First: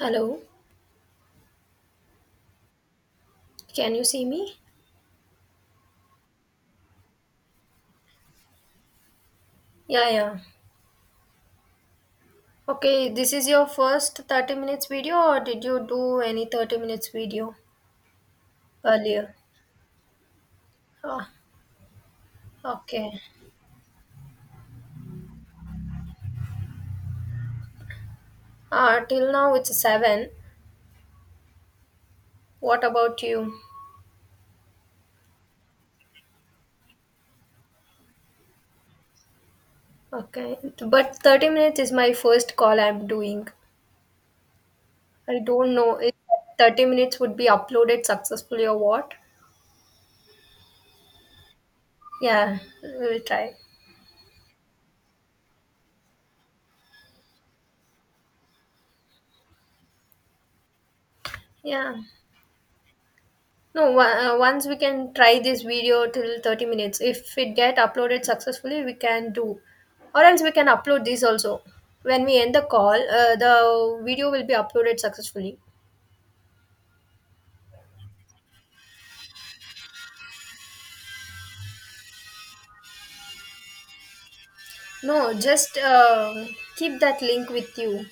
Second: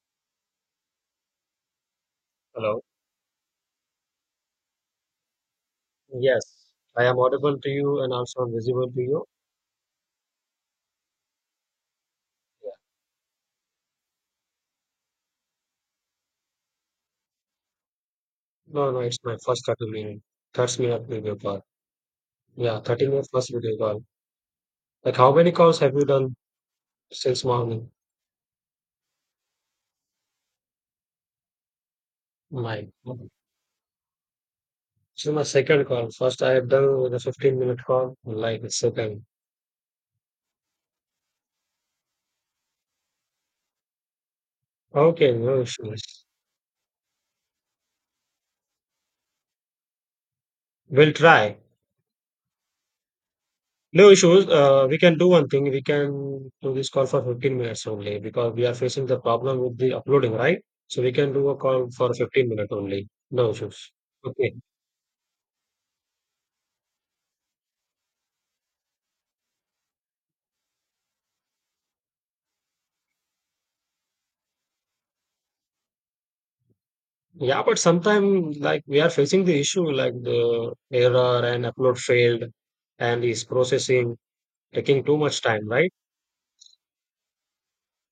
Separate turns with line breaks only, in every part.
Hello,
Hello.
can you see me?
Yes, I am audible to you and also visible to you.
Yeah, yeah.
Yeah.
Okay, this is your first 30 minutes video, or did you do any 30 minutes video
No, no, it's
earlier?
my first 30 minute. 30-minute
Ah,
video call. Yeah, 30
okay.
minute first video call. Like, how many calls have you done since morning?
Till now it's 7. What
My,
about you?
this is my second call. First, I have done with a 15-minute call, like, the second.
Okay, but 30 minutes is my first call I'm doing.
Okay,
I
no
don't know if
issues.
30 minutes would be uploaded successfully or what.
We'll try.
Yeah, we'll try.
No issues. We can do one thing. We can do this call for 15 minutes only because we are facing the problem with the uploading, right? So we can do a call
Yeah.
for 15 minutes only. No issues.
No, one-
Okay.
Once we can try this video till 30 minutes. If it get uploaded successfully, we can do. Or else we can upload this also. When we end the call, the video will be uploaded successfully.
Yeah, but sometimes like we are facing the issue like the error and upload failed and is processing taking too
No,
much time,
just
right?
Keep that link with you.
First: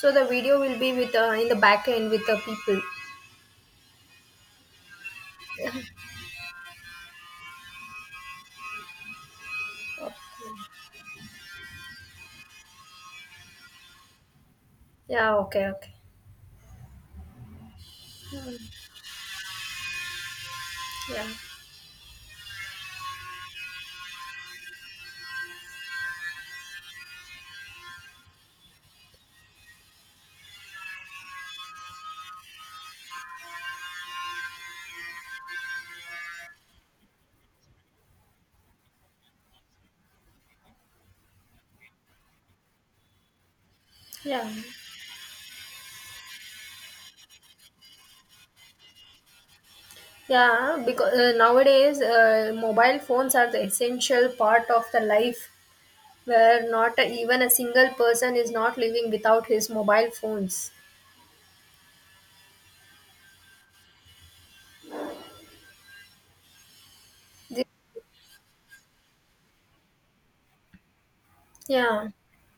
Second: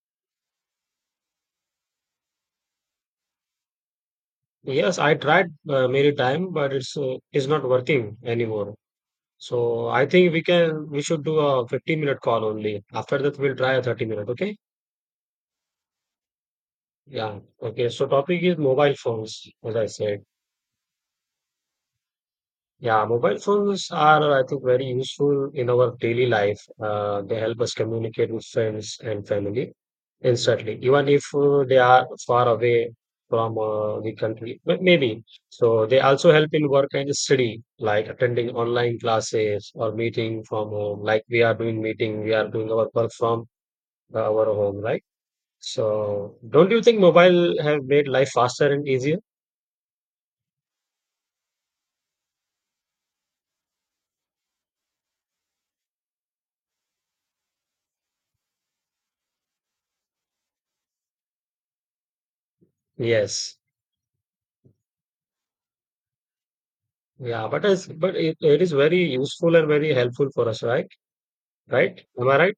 So the video will be with in the back end with the people.
Yes, I tried many time, but it's not working anymore. So I think we should do a 15-minute call only. After that, we'll try a 30 minute. Okay.
Yeah, okay, okay.
Yeah. Okay. So topic is
Mm,
mobile phones, as I said.
yeah,
Yeah, mobile phones are, I think, very useful in our daily life. They help us communicate with friends and family instantly, even if they are far away from the country. But maybe. So they also help in work and study, like attending online classes or meeting from home. Like we are doing meeting, we are doing our work from our
yeah,
home, right? So don't you think mobile have made life faster and easier?
yeah. Because nowadays, mobile phones are the essential part of the life where not even a single person is not living without his mobile phones.
Yes. Yeah, but
Thi-
it's but it, it is very useful and very helpful for us, right? Right?
yeah,
Am I right?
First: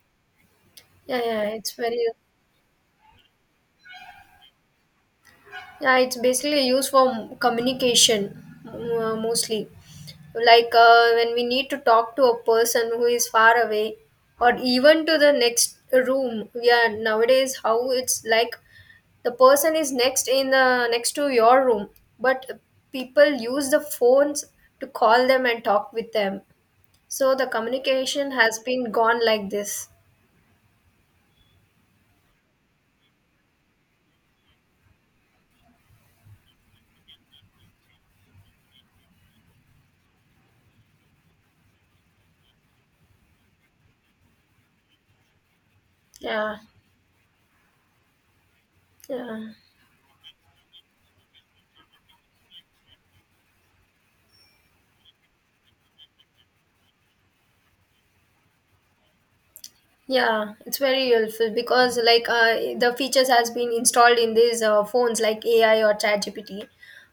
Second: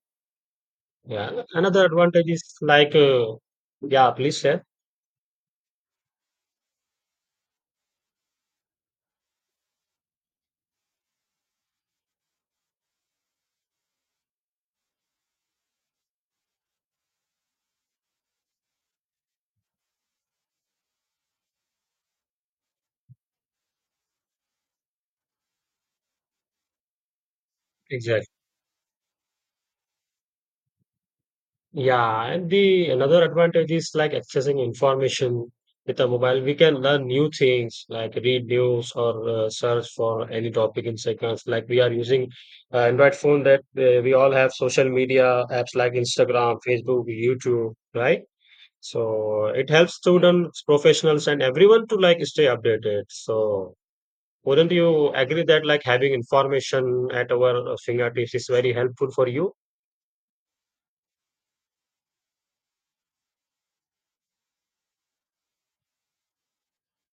yeah, yeah.
Yeah.
It's
Another
very
advantage is like, yeah, please share.
yeah. It's basically used for communication mostly. Like when we need to talk to a person who is far away, or even to the next room. Yeah, nowadays how it's like the person is next in the next to your room, but people use the phones to call them and talk with them. So the
Exactly.
communication has been gone like this.
Yeah, and the another advantage is like accessing information with a mobile. We can learn new things like read news or search for any topic in seconds. Like we are using Android phone that we all have social media apps like Instagram,
Yeah,
Facebook, YouTube, right? So
yeah,
it helps students, professionals, and everyone to like stay updated. So wouldn't you agree that like having information at our fingertips is very helpful for you?
yeah. It's very helpful because like the features has been installed in these phones like AI or ChatGPT,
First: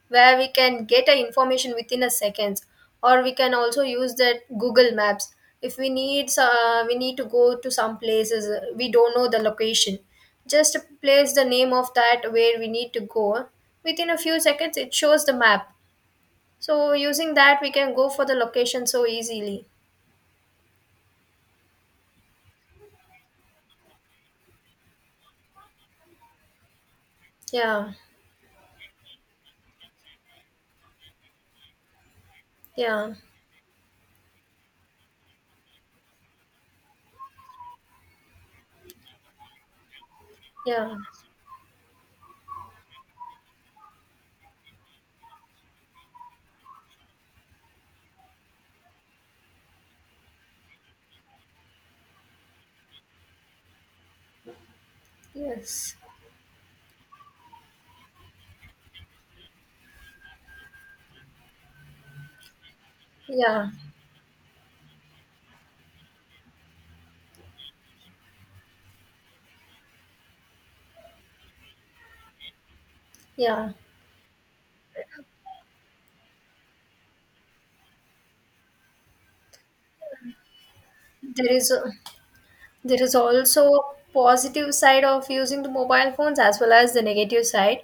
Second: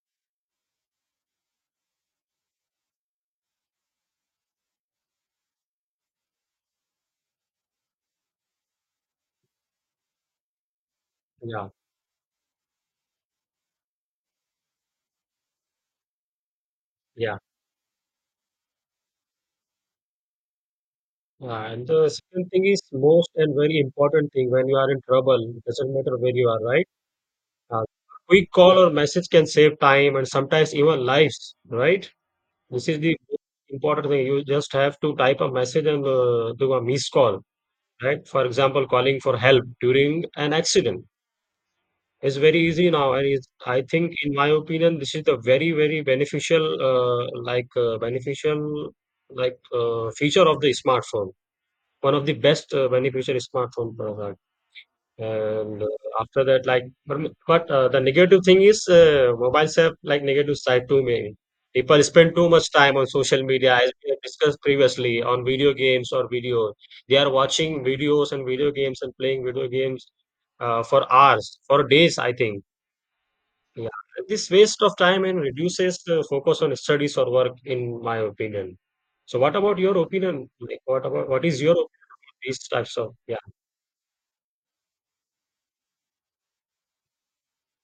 where we can get a information within a seconds, or we can also use that Google Maps. If we need we need to go to some places we don't know the location, just place the
Yeah,
name of that where we need to go. Within a few seconds, it shows the map. So using
yeah.
that, we can go for the location so easily.
And the second thing is most and very important thing when you are in trouble, it doesn't matter where you are, right? Uh,
Yeah,
Quick call or message can save time and sometimes even lives, right? This is
yeah,
the important thing. You just have to type a message and do a missed call, right? For example, calling for help during an
yeah,
accident. It's very easy now, and in my opinion, this is the very, very beneficial, feature of the smartphone. One of the best beneficial smartphone product. And
yes,
after that, like, but the negative thing is mobiles have like negative side too many. People spend too much time on social
yeah,
media, as we have discussed previously, on video games or video. They are watching videos and video games and playing video games for hours, for days, I think
yeah.
yeah, this waste of time and reduces the focus on studies or work, in my opinion. So, what about your opinion? Like, what about what
There
is
is
your opinion?
a,
On these types
there is
of? Yeah,
also a positive side of using the mobile phones as well as the negative side.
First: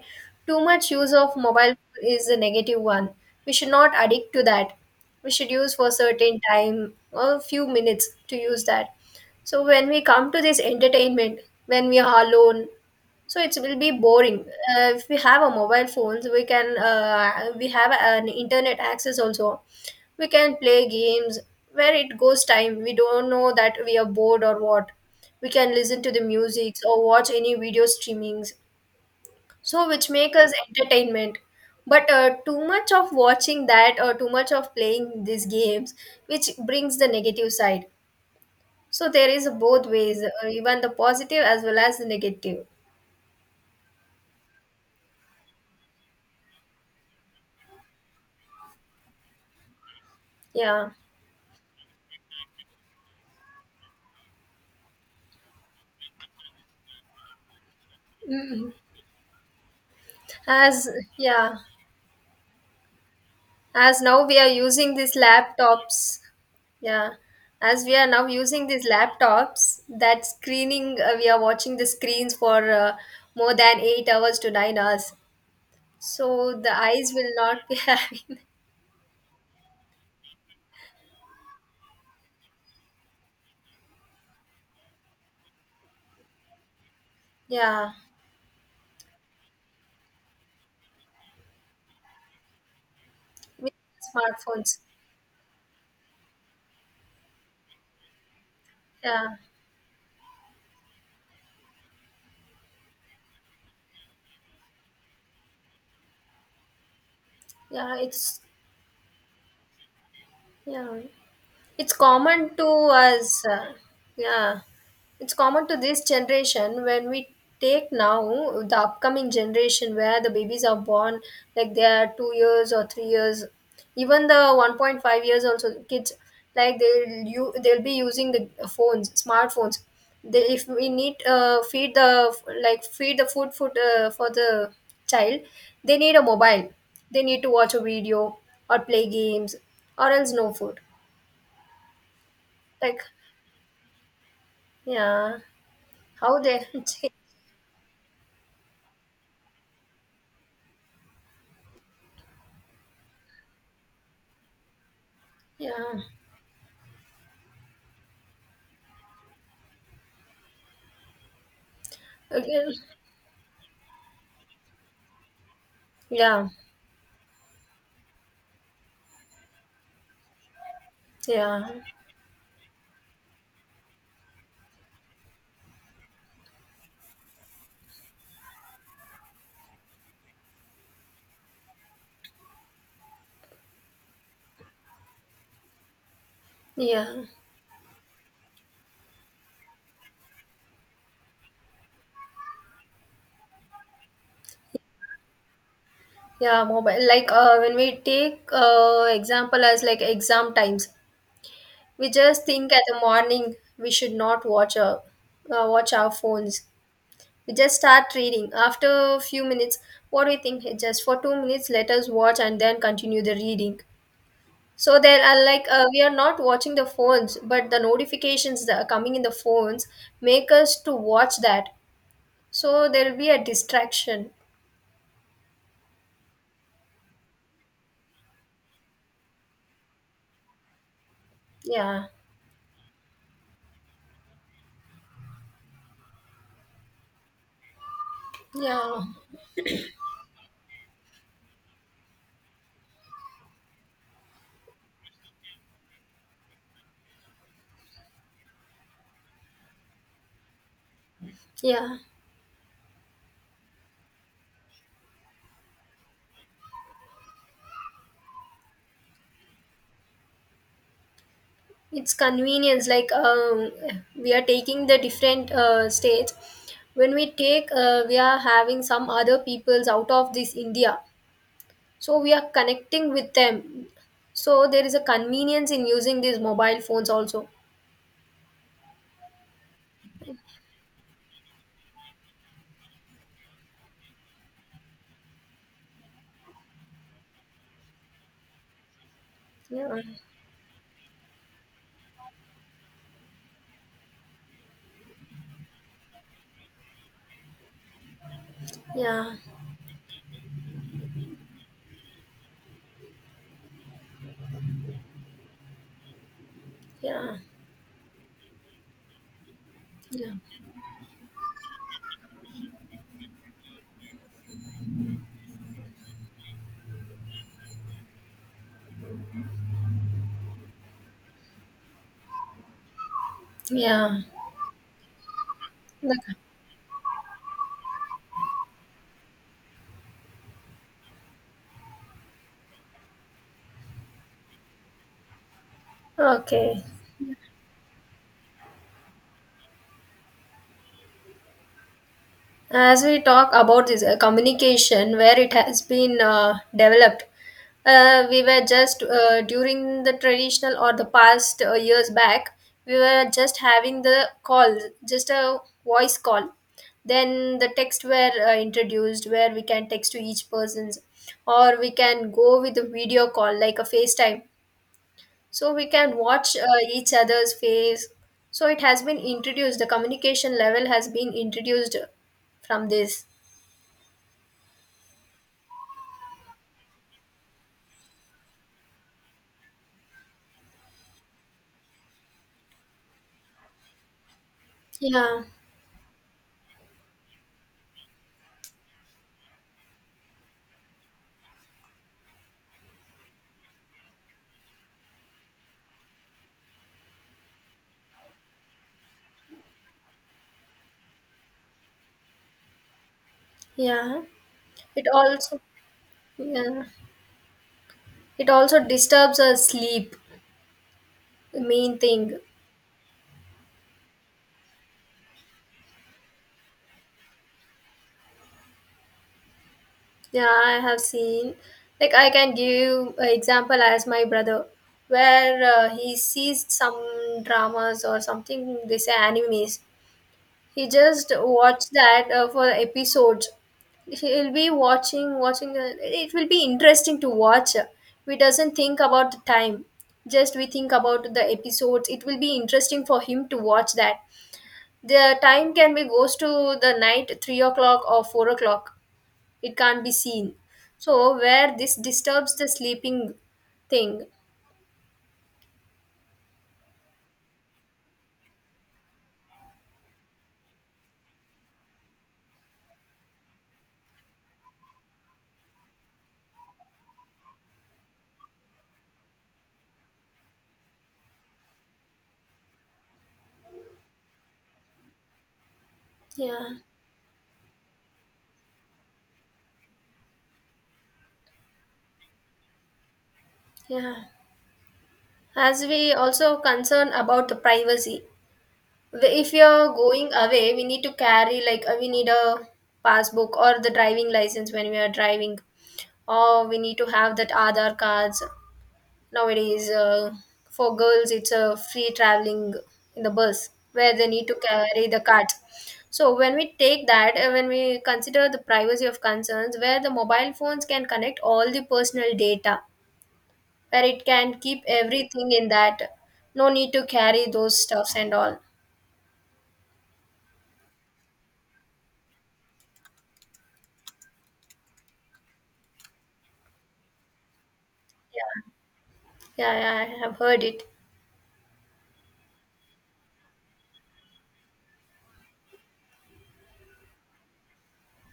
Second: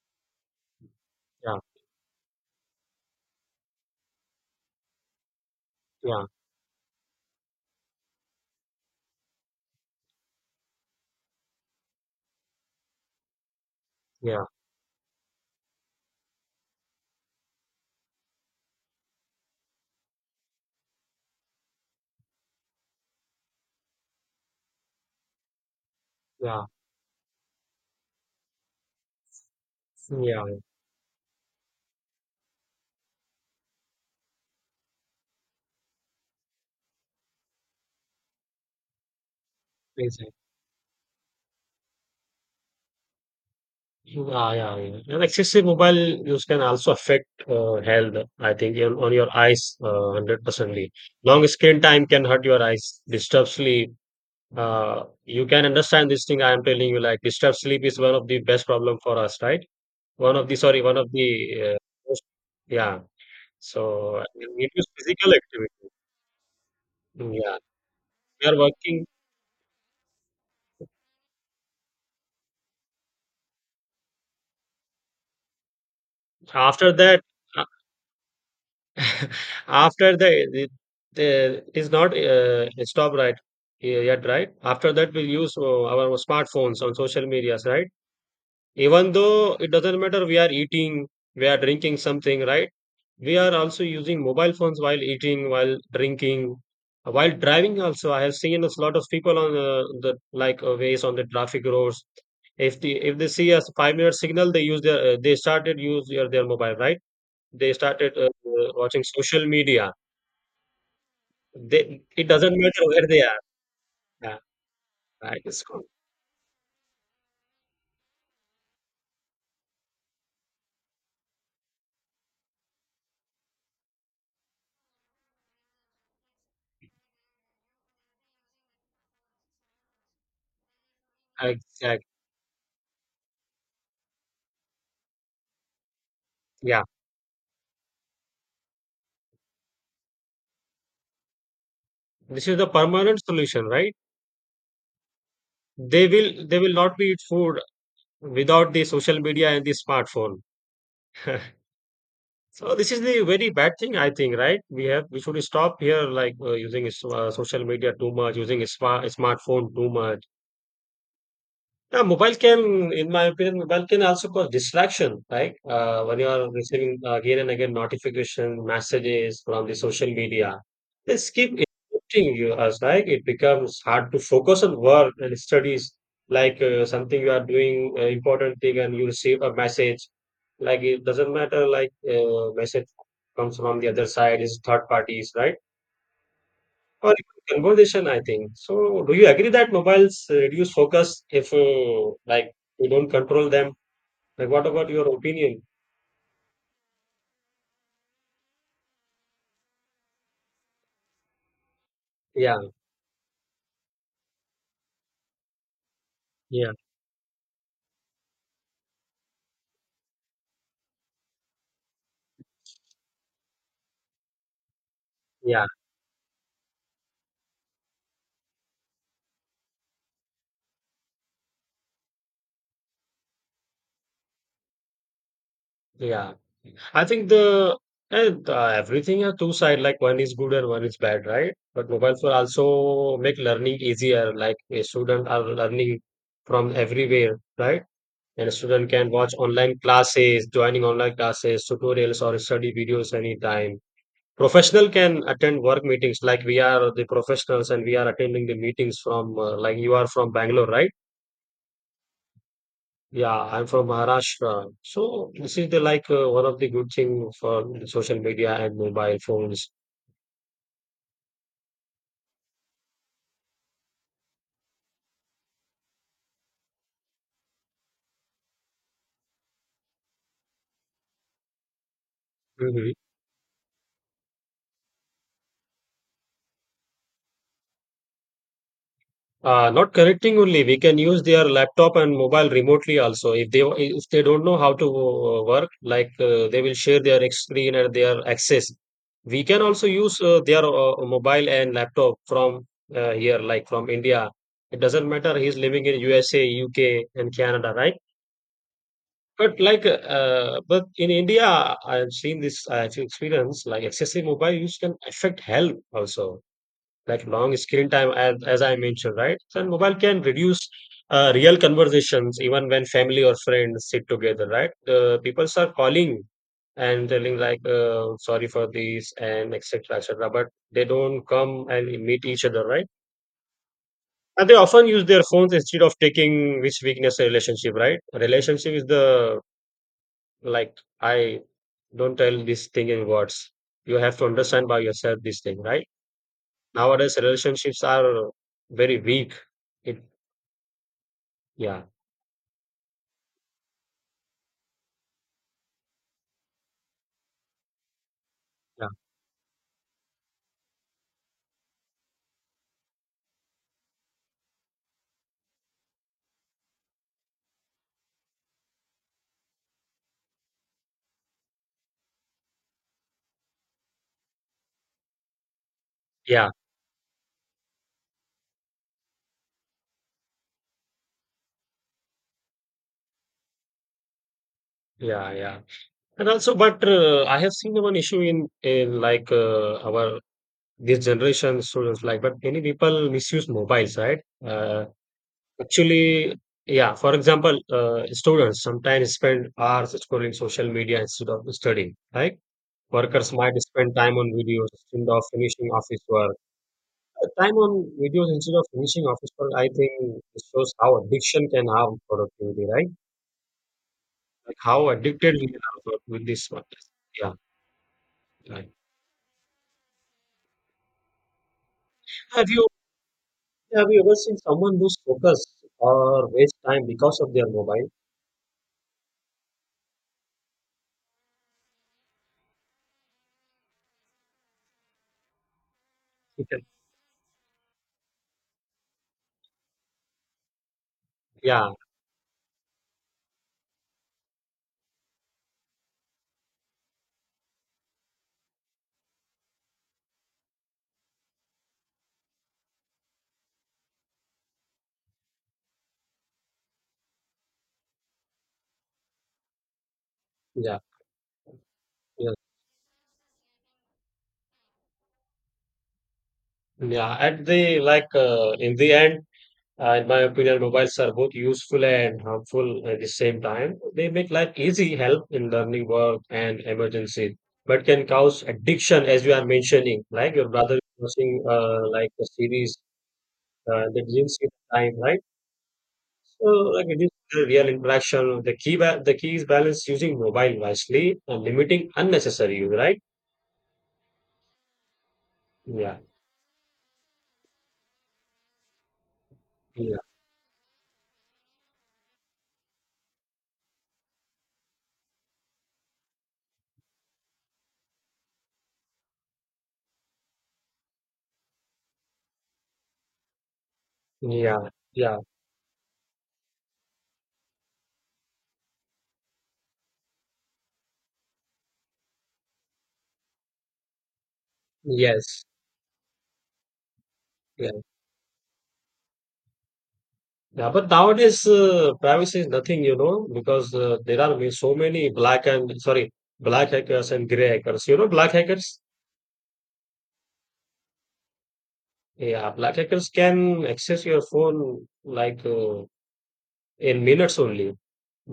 Too much use of
yeah,
mobile is the negative one. We should not addict to that. We should use for
yeah,
certain time, a few minutes to use that. So when we come to this entertainment, when we are alone, so it will be boring.
yeah,
If we have a mobile phones, we can we have an internet access also. We can play games where it goes time, we don't know that we are bored or what. We can listen to the
yeah,
music or watch any video streamings, so which make us
yeah,
entertainment. But too much of watching that or too much of playing these games, which brings the negative side. So there is both ways,
exactly.
even the positive as well as the negative.
Yeah, yeah, yeah. And excessive mobile use can also affect health. I think on your eyes, 100
Yeah,
percently. Long screen time can hurt your eyes, disturb sleep. You can understand this thing I am telling you. Like, disturb sleep is one of the best problem for us, right? One of the sorry,
as
one of
yeah,
the most yeah.
as
So
now
and
we are
it is
using these
physical activity.
laptops, yeah.
Mm, yeah,
As we are now
we are
using these
working.
laptops, that screening we are watching the screens for more than 8 hours to 9 hours, so the
After
eyes
that,
will not be having.
after the it is not stop right yet, right? After that, we use our smartphones on social medias, right?
Yeah,
Even though it doesn't matter, we are eating, we are drinking something, right? We are
with
also using mobile
smartphones.
phones while eating, while drinking, while driving. Also, I have seen a lot of
Yeah,
people on the like ways on the traffic roads. If they see a 5 minute signal, they started use their mobile, right? They
yeah,
started
it's
watching social media.
yeah, it's
They it
common
doesn't
to
matter where they are.
us,
Yeah,
yeah, it's
right. It's
common to
good.
this generation. When we take now the upcoming generation where the babies are born, like they are 2 years or 3 years, even the 1.5 years also kids, like they'll be using the phones smartphones. They, if we need feed
Exactly.
the like feed the food for the child, they need a mobile,
Yeah,
they need to watch a video or play games, or else no food.
this is the
Like,
permanent solution, right?
yeah,
They
how
will they
they
will not be
change.
eat food without the social media and the smartphone. So this is the very bad thing, I think, right? We should stop
Yeah,
here, like social media too much, using a smartphone too much. Yeah, mobile
again.
can, in my opinion, mobile can also cause distraction, right? When you are
Yeah,
receiving again and again notification messages from the social media, they keep
yeah,
interrupting you as like it becomes hard to focus on work and studies. Like something you are doing important thing and you receive a message, like it doesn't matter like message comes from the other side is third parties, right? Or
yeah,
even conversation, I think. So, do you agree that mobiles reduce focus if like you don't control them? Like, what about your opinion?
yeah. Mobile. Like when we take example as like exam times, we just
Yeah,
think at the morning we should not watch our phones.
yeah,
We just start reading. After a few minutes, what do we think, "Hey, just for 2 minutes, let us watch and then continue the reading." So there are
yeah,
like we are not watching the phones, but the notifications that are coming in the phones make us to watch that. So there'll be a distraction.
yeah. I think the and everything are two side. Like one is good and one is bad, right? But
Yeah.
mobiles will also make learning easier. Like a student are learning from everywhere, right? And a student
Yeah.
can watch online classes, joining online classes, tutorials, or study videos anytime. Professional can attend work meetings like we are the professionals and we are attending the meetings from like you are from Bangalore, right?
Yeah.
Yeah, I'm from Maharashtra. So this is the like one of the good thing for the social media and mobile phones.
It's convenience. Like we are taking the different states. When we take, we are having some other peoples out of this India. So we are
Mhm.
connecting with them. So there is a convenience in using these mobile phones also.
Not connecting only, we can use their laptop and mobile remotely also. If they don't know how to work, like they will share their screen and their access. We can also
Yeah.
use their mobile and laptop from here, like from India. It doesn't matter. He's living in USA, UK, and Canada, right?
Yeah.
But like, but in India, I've seen this. I've experienced like excessive mobile use can affect health also, like
Yeah.
long screen time as I mentioned, right. And mobile can
Yeah.
reduce real conversations even when family or friends sit together, right. The people are calling and telling like sorry for this and etc etc, but they don't come and meet each other, right,
Yeah.
and they often use their phones instead of
Like,
taking which weakness a relationship, right. Relationship is the like I don't tell this thing in words, you have to understand by yourself this thing, right.
okay.
Nowadays, relationships are very weak. It, yeah,
As we talk about this communication, where it has been developed, we were
yeah,
just during the traditional or the past years back, we were just having the call, just a voice call. Then the text were introduced, where we can text to each person's, or we can go with a video call like a facetime, so we can
yeah,
watch each other's face. So it has been introduced, the communication level has been introduced from this.
yeah, yeah. And also, but I have seen one issue in like our this generation students like, but many people misuse mobiles, right? Uh,
Yeah,
actually, yeah. For example, students sometimes spend hours scrolling social media instead of studying. Like workers might spend time on videos instead of finishing office work. The time on videos instead of finishing office work, I think it shows how addiction can harm productivity, right?
yeah.
Like how
It
addicted we
also
are with this one.
yeah.
Yeah,
It
right.
also disturbs our sleep. The main thing.
Have you have you ever seen someone lose focus or waste time because of their mobile?
Yeah, I have seen. Like I can give you an example as my brother, where he
You can-
sees some dramas or something. They say animes. He just
yeah,
watched that for episodes. He'll be watching. It will be interesting to watch. We doesn't think about the time. Just we think about the episodes. It will be interesting for him to watch that. The time can be goes to the night 3 o'clock or 4 o'clock. It can't be seen.
yeah,
So where this
yeah,
disturbs the sleeping thing.
yeah. At the like in the end, in my opinion, mobiles are both useful and harmful at the same time. They make life easy, help in learning, work, and emergency, but can cause addiction, as you are mentioning. Like your brother is watching, like a series that didn't see the time, right? So,
Yeah,
like it is a real interaction. The key is balance using mobile wisely and limiting unnecessary use, right?
yeah. As
Yeah,
we also concern about the privacy. The- if you're
yeah,
going away, we need to carry like we need a passbook or the driving license when we are driving, or we need to have that Aadhaar cards nowadays. For girls it's a free traveling in the bus, where they need
yeah,
to carry
yeah.
the card. So when we take that when we consider the privacy of concerns, where the mobile phones can connect all the personal data, where it can keep
Yes, yeah.
everything in that, no need to carry those stuffs and all.
Yeah, but nowadays privacy is nothing, you know, because there are so many black and sorry, black hackers and gray hackers. You know, black
Yeah.
hackers.
Yeah, yeah, I have heard it.
Yeah, black hackers can access your phone like in minutes only.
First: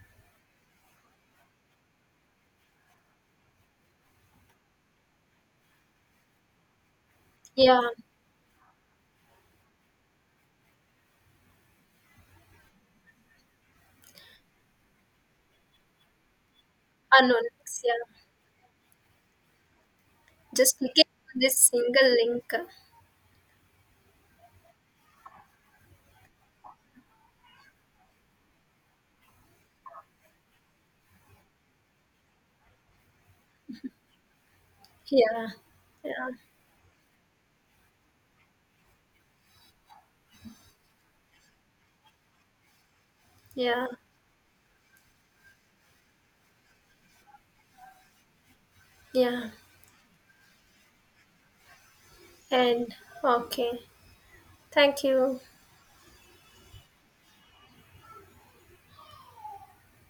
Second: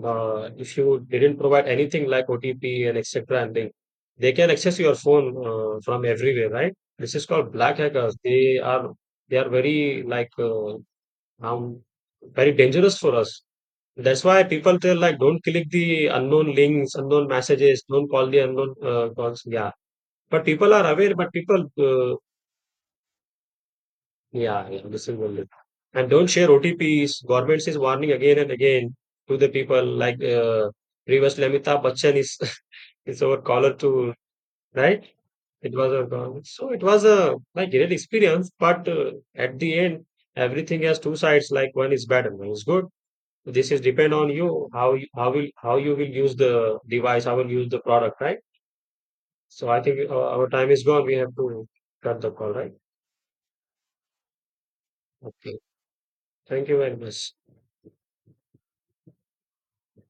If you didn't provide anything like OTP and etc. and they can access your phone from everywhere, right? This is called black
Yeah,
hackers. They are very like um, very dangerous for us. That's why people tell like don't click the unknown links, unknown
unknown.
messages,
Yeah,
don't call the unknown calls. Yeah, but people
just
are
clicking
aware. But
on this
people,
single link.
yeah, yeah, this is only. And don't share OTPs. Government is warning again and again to the people. Like previous Lamita Bachchan is is our caller to right.
Yeah,
It was a
yeah,
government. So it was a like great experience. But at the end, everything has two sides. Like one is bad and one is good. This is
yeah,
depend on you, how will how you will use the device, how will use the product, right?
yeah.
So I think our time is gone, we have to cut the call, right?
And okay, thank you.
Okay, thank you very much.